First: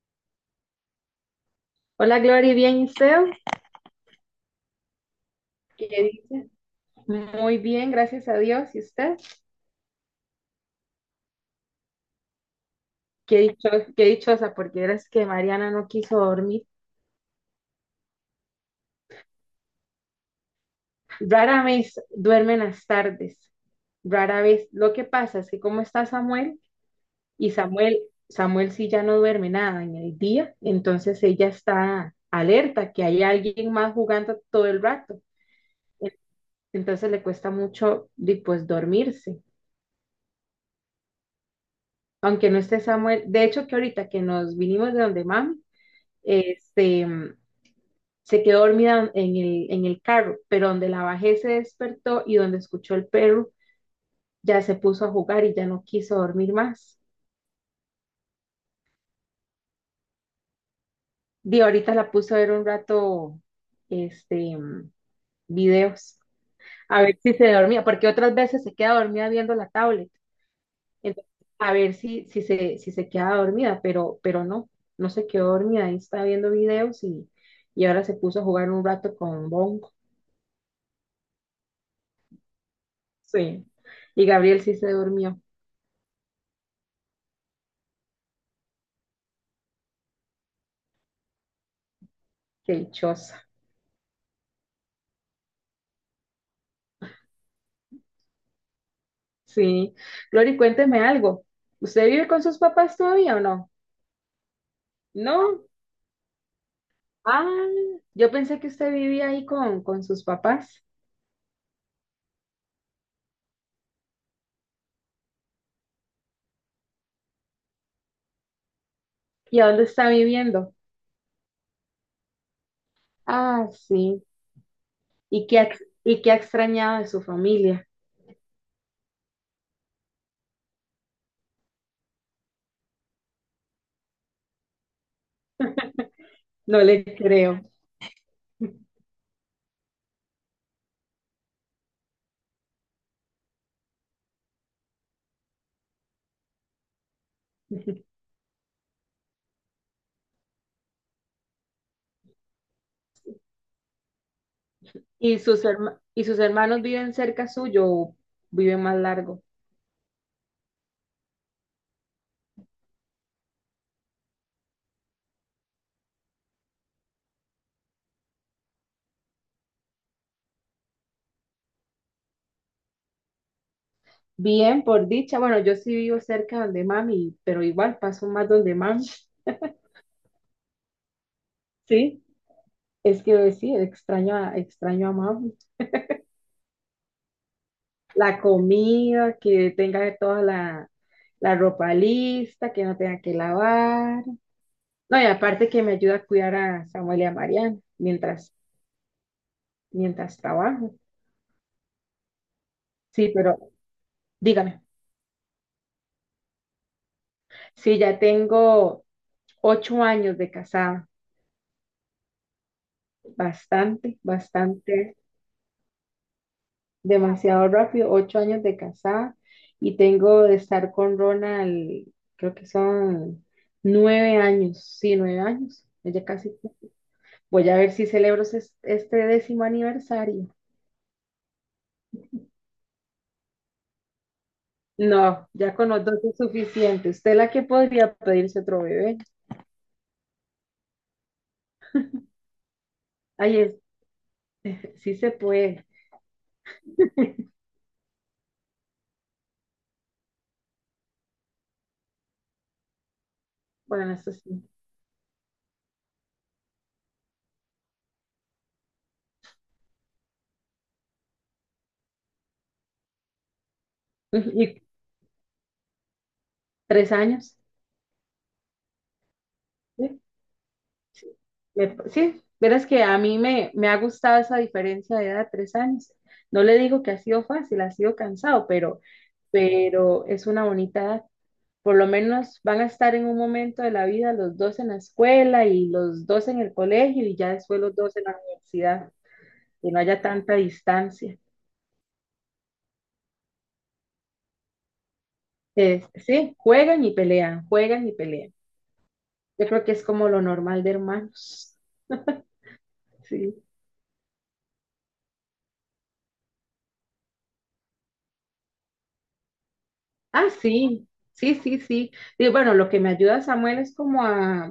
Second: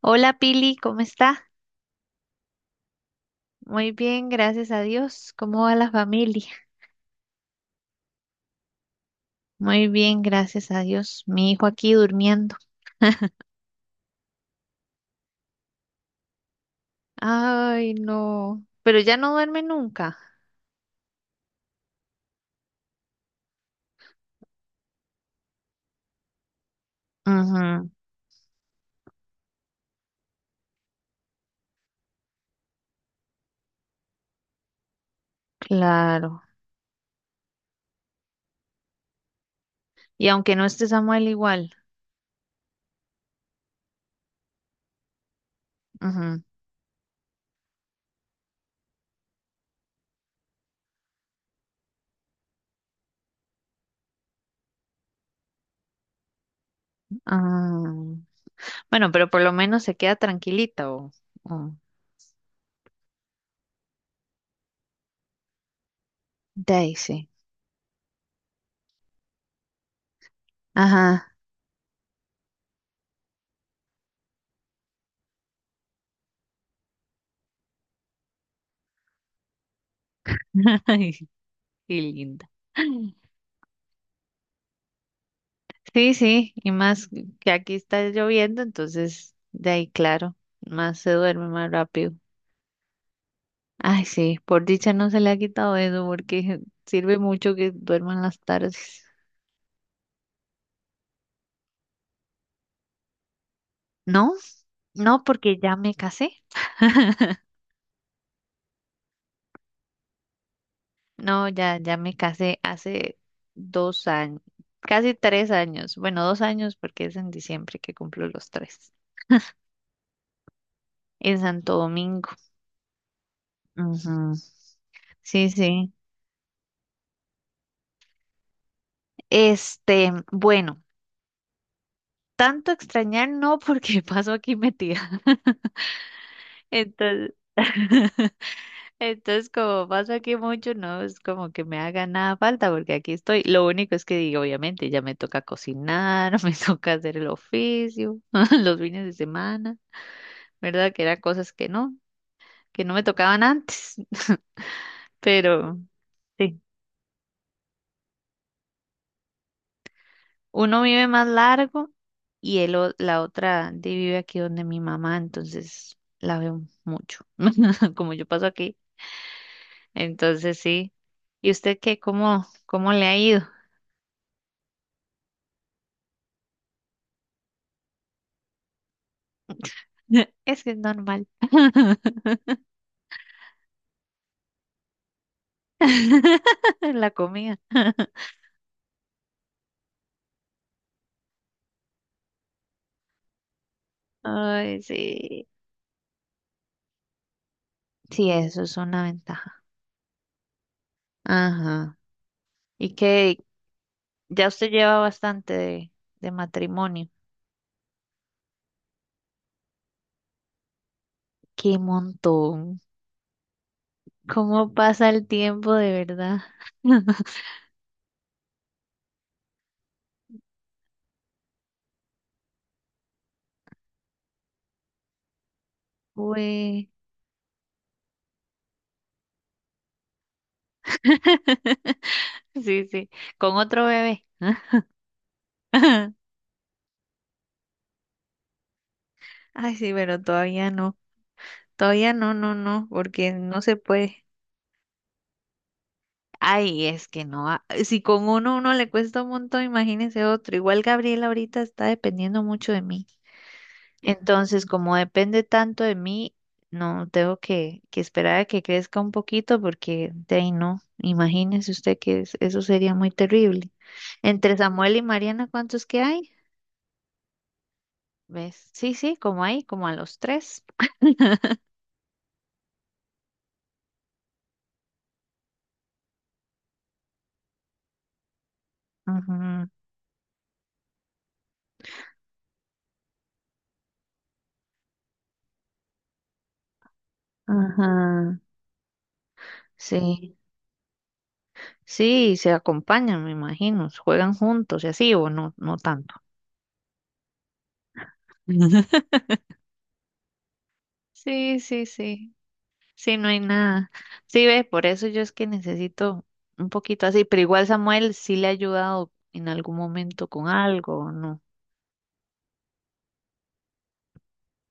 Hola Pili, ¿cómo está? Hola Glory, bien, ¿y usted? Muy bien, gracias a Dios. ¿Cómo va ¿Qué la familia? dice? Muy bien, gracias a Dios. ¿Y usted? Muy bien, gracias a Dios. Mi hijo aquí durmiendo. Qué dicho, qué dichosa, porque verás que Mariana no quiso dormir. Ay, no. Pero ya no duerme nunca. Rara vez duermen las tardes, rara vez. Lo que pasa es que como está Samuel, y Ujú, Samuel, Samuel sí ya no duerme nada en el día, entonces ella está alerta que hay alguien más jugando todo el rato. claro. Entonces le cuesta mucho, di, pues, dormirse. Y aunque no esté Samuel igual. Aunque no esté Samuel, de hecho que ahorita que nos vinimos de donde mami, Ujú. este, se quedó dormida en el carro, pero donde la bajé se despertó y donde escuchó el perro ya se puso a jugar y ya no quiso dormir más. Ah, bueno, pero por lo menos se queda tranquilita Y o- ahorita la puse a ver un rato, este, videos, De ahí a ver sí. si se dormía, porque otras veces se queda dormida viendo la tablet. Entonces, Ajá. a ver si se queda dormida, pero no se quedó dormida, ahí está viendo videos y ahora se puso a jugar un rato con Bongo. Ay, qué linda. Sí. Y Gabriel sí se durmió. Sí, sí, y más que aquí está lloviendo, entonces de ahí, claro, más se duerme más rápido. Qué dichosa. Ay, sí, por dicha no se le ha quitado eso porque sirve mucho que duerman las tardes. Sí. Glory, cuénteme algo. ¿Usted vive con sus papás todavía o no? No, no, porque No. ya me casé. Ah, yo pensé que usted vivía ahí con sus papás. No, ya me casé hace 2 años, casi 3 años. Bueno, 2 años porque es en diciembre que cumplo los tres. ¿Y a dónde está viviendo? En Santo Domingo. Ah, sí. Ujú. ¿Y Sí, qué ha, sí. y qué ha extrañado de su familia? Este, bueno. Tanto extrañar no, porque paso aquí metida. No le Entonces, creo. entonces como paso aquí mucho, no es como que me haga nada falta, porque aquí estoy. Lo único es que digo, obviamente, ya me toca cocinar, me toca hacer el oficio, los fines de semana, ¿verdad? Que eran cosas que no me tocaban antes. ¿Y sus Pero herma- y sus sí, hermanos viven cerca suyo o viven más largo? uno vive más largo y la otra vive aquí donde mi mamá, entonces la veo mucho. Como yo paso aquí. Entonces sí. ¿Y usted qué? ¿Cómo, cómo le ha ido? Bien, por dicha. Bueno, yo sí vivo cerca donde mami, pero igual paso más donde mami. Es que es normal. Sí, es que sí, extraño a mamá. La comida. La comida, que tenga toda la ropa lista, que no tenga que lavar. Ay, No, y sí. aparte que me ayuda a cuidar a Samuel y a Mariana Sí, eso es una ventaja. mientras trabajo. Ajá. Y Sí, que pero ya usted dígame, lleva bastante de matrimonio. si ya tengo 8 años de casada, Qué montón. bastante, ¿Cómo pasa bastante, el tiempo de verdad? demasiado rápido, 8 años de casada y tengo de estar con Ronald, creo que son 9 años, sí, 9 años, ya casi. Uy. Voy a ver si celebro este 10º aniversario. Sí, sí. Con otro bebé. No, ya con los dos es suficiente. Usted la que podría pedirse otro bebé. Ay, sí, pero todavía no. Todavía no, no, no, porque Ay, no es, se puede. sí se puede. Ay, es que no, ah, si con uno le cuesta un montón, imagínese otro. Igual Gabriela ahorita está dependiendo mucho de mí. Bueno, eso sí. Entonces, como depende tanto de mí, no tengo que esperar a que crezca un poquito porque de ahí no. Imagínese usted que es- eso sería muy terrible. Entre ¿Y Samuel y Mariana, ¿cuántos que hay? 3 años? ¿Ves? Sí, sí, como ahí, como a los Sí, tres. sí. Sí, verás que a mí me ha gustado esa diferencia de edad, 3 años. No le digo que ha sido fácil, ha sido cansado, pero, Ajá, pero es una bonita edad. Por lo menos van a estar en un momento de la vida los dos en la escuela y los dos en el colegio y ya después los dos en la ajá, universidad y no haya sí, tanta distancia. sí, se acompañan, me imagino, juegan juntos y así, o no, no tanto. Sí, juegan y pelean, juegan y pelean. Yo creo que es como lo normal de Sí, hermanos. sí, sí. Sí, no hay Sí. nada. Sí, ve, por eso yo es que necesito un poquito así, pero igual Samuel sí le ha ayudado en algún momento con Ah, algo, sí, ¿o no? sí, sí, sí. Y bueno, lo que me ayuda Samuel es como a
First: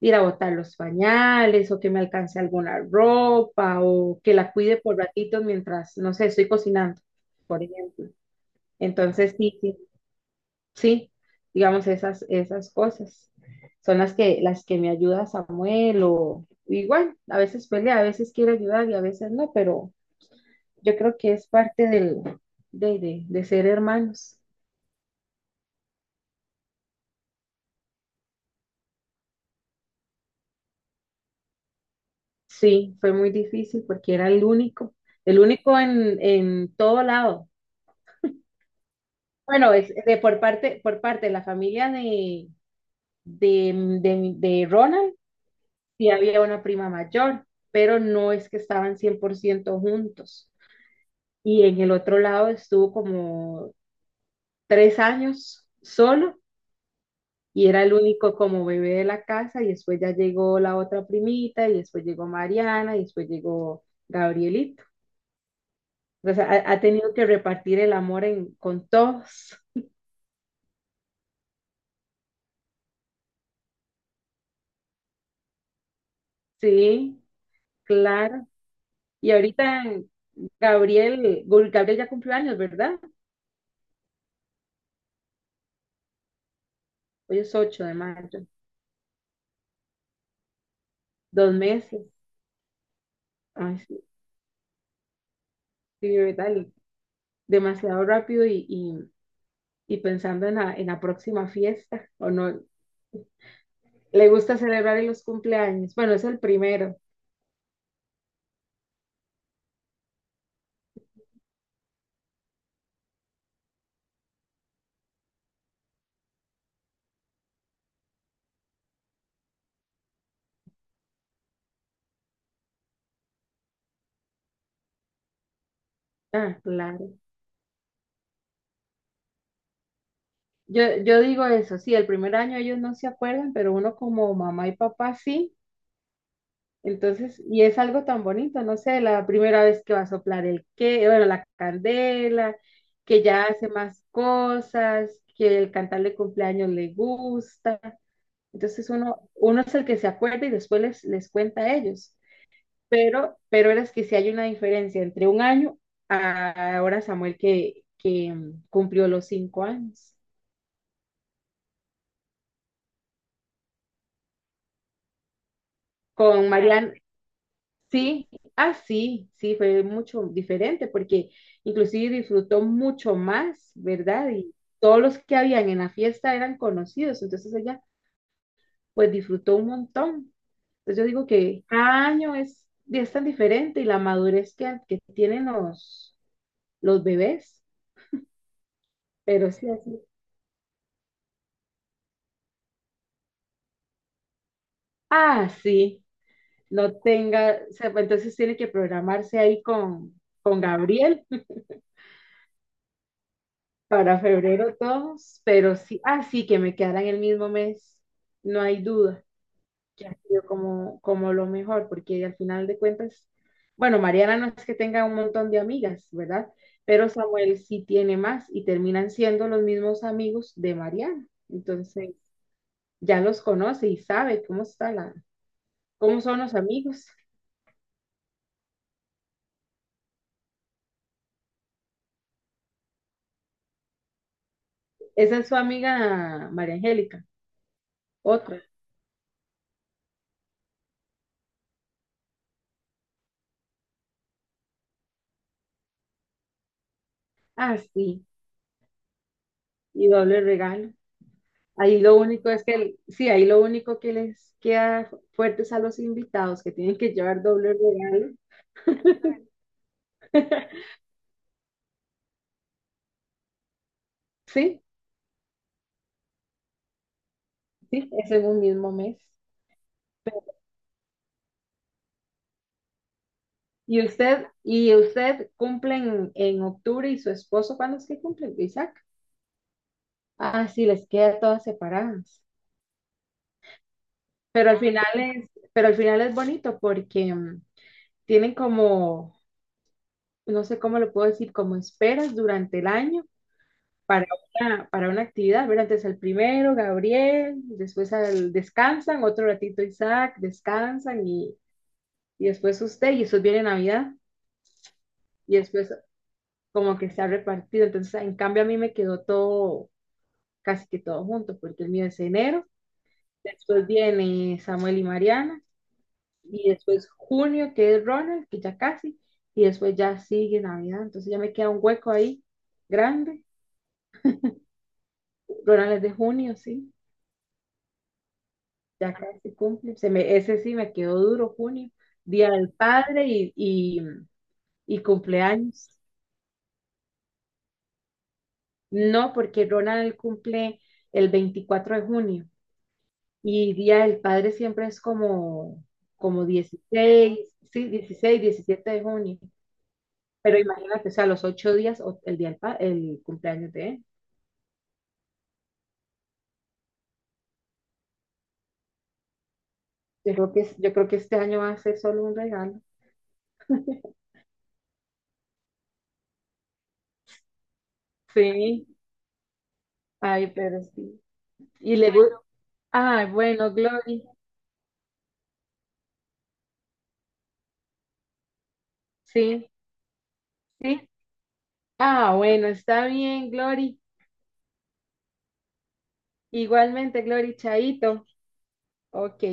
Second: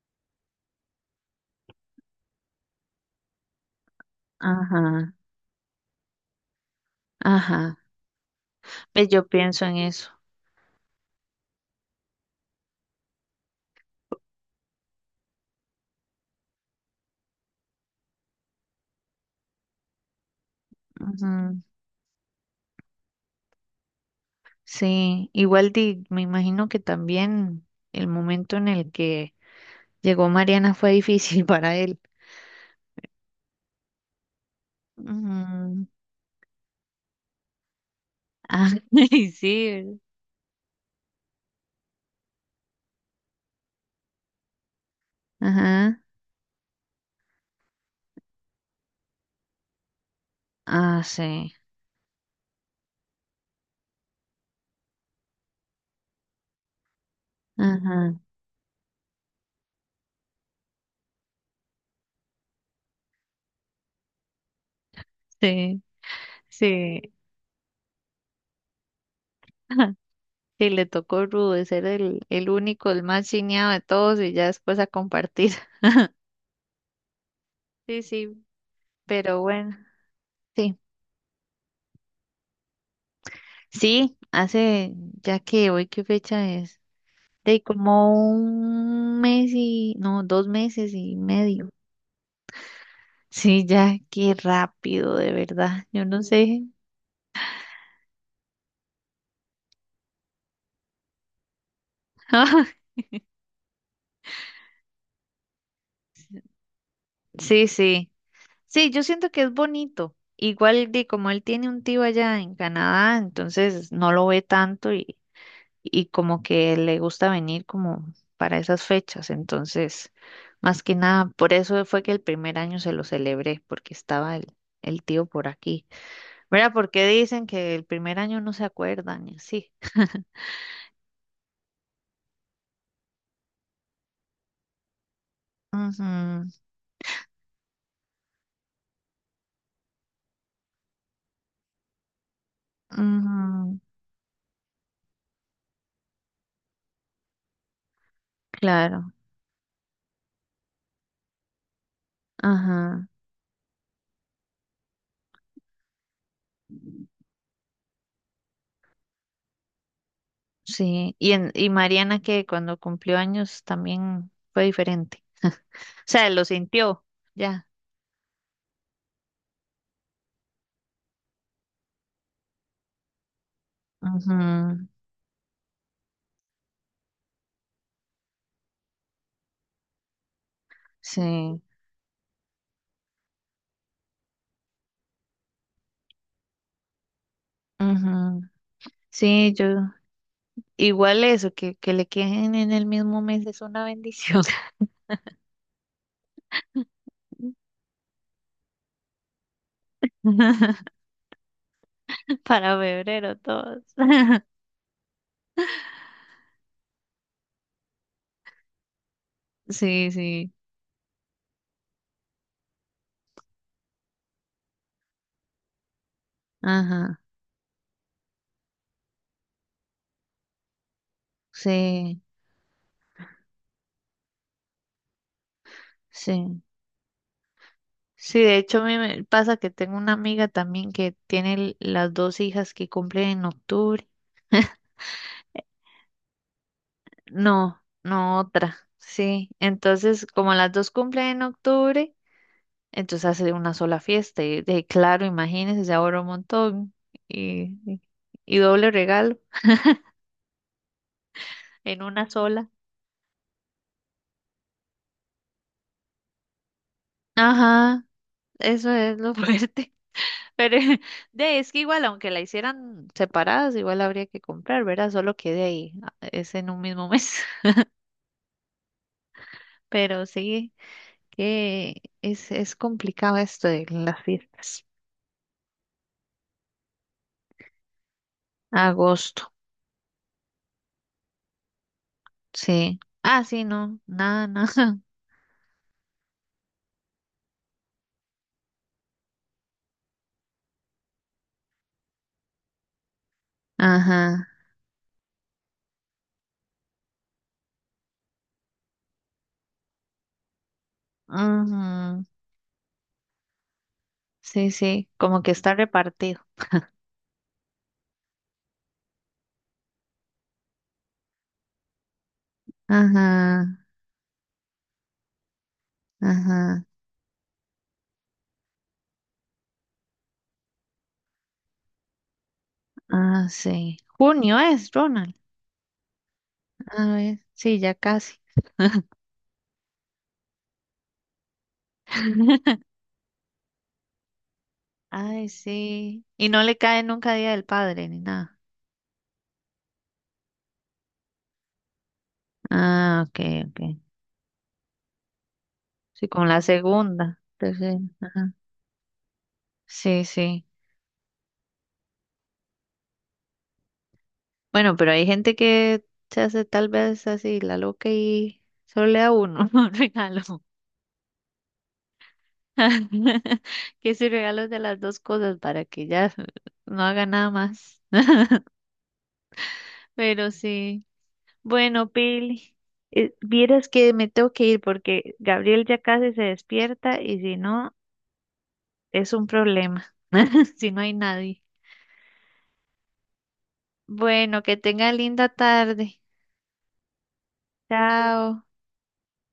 ir a botar los pañales o que me alcance alguna ropa o que la cuide por Ajá, ratitos mientras, no sé, estoy cocinando, por ajá. ejemplo. Ve, yo Entonces, sí, pienso en sí, eso. sí, digamos esas cosas son las que me ayuda Samuel o igual, a veces pelea, a veces quiere ayudar y a veces no, pero yo creo que es Ujú. parte de ser hermanos. Sí, igual di, me imagino que también el momento en el que llegó Mariana fue difícil para él. Sí, fue muy difícil porque era el único Ujú. En todo lado. Ah, y sí, Bueno, ¿verdad? Por parte de la familia de Ronald, Ajá. sí había una prima mayor, pero no es que estaban 100% juntos. Ah, sí. Y en el otro lado estuvo como 3 años solo y era el Ajá. único como bebé de la casa y después ya llegó la otra primita y después llegó Mariana y después llegó Gabrielito. Sí, O sea, ha sí. tenido que repartir el amor en, con todos, Y le tocó rudo de ser el único, el más chineado de todos y ya después a compartir. sí, Sí, sí, claro. Y pero bueno, ahorita sí. Gabriel ya cumplió años, ¿verdad? Sí, hace, ya que hoy, ¿qué fecha es? Hoy es De 8 de como mayo, un mes y, no, dos meses y 2 medio. meses. Sí, Ay, ya, sí, qué rápido, de verdad. Yo sí, no sé. ¿verdad? Demasiado rápido y pensando en la próxima fiesta, ¿o no? ¿Le gusta celebrar en los cumpleaños? Bueno, es el primero. Sí, sí. Sí, yo siento que es bonito. Igual de como él tiene un tío allá en Canadá, entonces no lo ve tanto y como que le gusta venir como para esas fechas. Entonces, más que nada, por eso fue que el primer año se lo celebré, porque estaba el tío por aquí. Ah, Mira, porque claro. dicen que el primer año no se acuerdan y así. Yo digo eso, sí, el primer año ellos no se acuerdan, pero uno como mamá y papá sí. Ujú, Entonces, y es algo tan bonito, no sé, la primera vez que va a soplar el que, bueno, la candela, que ya hace ujú, más cosas, que el cantarle cumpleaños le gusta. Entonces claro, uno es el que se acuerda y después les cuenta a ellos. ajá, Pero eras que sí hay una diferencia entre un año a ahora Samuel que cumplió los 5 años. sí. Y Mariana que cuando cumplió años también fue diferente. O sea, lo Con Ah, Mariana, sintió, ya. sí, ah, sí, sí, fue mucho diferente porque inclusive disfrutó mucho más, ¿verdad? Y Ujú, todos los que habían en la fiesta eran conocidos, entonces ella pues disfrutó un montón. Entonces yo digo sí. que cada año es tan diferente y la madurez que tienen los bebés, Ujú. pero Sí, yo. sí, así. Igual eso, que le queden en el mismo mes es una bendición. Ah, sí. No tenga, o sea, pues, entonces tiene que programarse ahí con Gabriel Para febrero todos. para febrero todos, pero sí, ah, sí, que me quedaran el mismo mes, no hay duda, que Sí, ha sido sí. Como lo mejor, porque al final de cuentas, bueno, Mariana no es que tenga un montón de amigas, ¿verdad? Pero Ajá. Samuel sí tiene más y terminan siendo los mismos amigos de Mariana, entonces Sí, ya los conoce y sabe cómo son los sí. amigos. Sí, de hecho a mí me pasa que tengo una amiga también que tiene las dos hijas que cumplen en octubre. Esa es su amiga María Angélica, No, no otra. otra. Sí. Entonces, como las dos cumplen en octubre, entonces hace una sola fiesta. Y de claro, imagínense, se ahorra un montón. Ah, Y, y sí, y doble regalo y doble regalo. Ahí en lo una único es sola. que, el- Sí, ahí lo único que les queda fuertes a los invitados que tienen que llevar doble Ajá, regalo. eso es lo fuerte. Pero de es que igual, aunque la hicieran separadas, igual habría que Sí, comprar, ¿verdad? Solo que de ahí es en un mismo mes. sí, es en un mismo mes. Pero sí, que es complicado esto de las fiestas. ¿Y usted cumple en octubre y su esposo cuándo es que cumple, Isaac? Agosto, Ah, sí, les queda todas separadas. sí. Ah, sí, no, nada, Pero al nada. final es, pero al final es bonito porque tienen como, no sé cómo lo puedo decir, como esperas durante el año para Ajá. Para una actividad, ¿verdad? Entonces al primero, Gabriel, después al descansan, otro ratito Isaac, descansan Ujú. y después usted, y eso viene Navidad, Sí, sí, como que y está después repartido. como que se ha repartido. Entonces, en cambio, a mí me quedó todo, casi que todo junto, porque el mío es enero, Ajá, después viene Samuel y Mariana, y ajá. después junio, que es Ronald, que ya casi, y después ya sigue Navidad. Entonces ya me queda un hueco ahí grande. Ah, sí. Junio es, Ronald. Ronald es de junio, sí. A ver, sí, ya casi. Ya casi cumple, ese sí me quedó duro, junio, Día del Padre y Ay, cumpleaños. sí. Y no le cae nunca Día del Padre ni nada. No, porque Ronald cumple el 24 de junio Ah, ok, y ok. Día del Padre siempre es Sí, como con la 16, segunda, sí, tercera. 16, Ajá. 17 de junio. Sí, Pero sí. imagínate, o sea, los 8 días, o- el día del pa- el cumpleaños de él. Bueno, pero hay gente que se hace tal vez así la loca y solo le da uno un regalo. Yo creo que este año va a ser solo un regalo. Que si regalos de las dos cosas para que ya no haga nada más. Sí, ay, Pero pero sí. sí. Y Bueno, le gusta. Pili, Ay, bueno, vieras que Glory, me tengo que ir porque Gabriel ya casi se despierta y si no, es un sí, problema si no sí, hay nadie. ah, bueno, está bien, Glory. Bueno, que tenga linda tarde. Igualmente, Glory, chaito. Chao. Ok.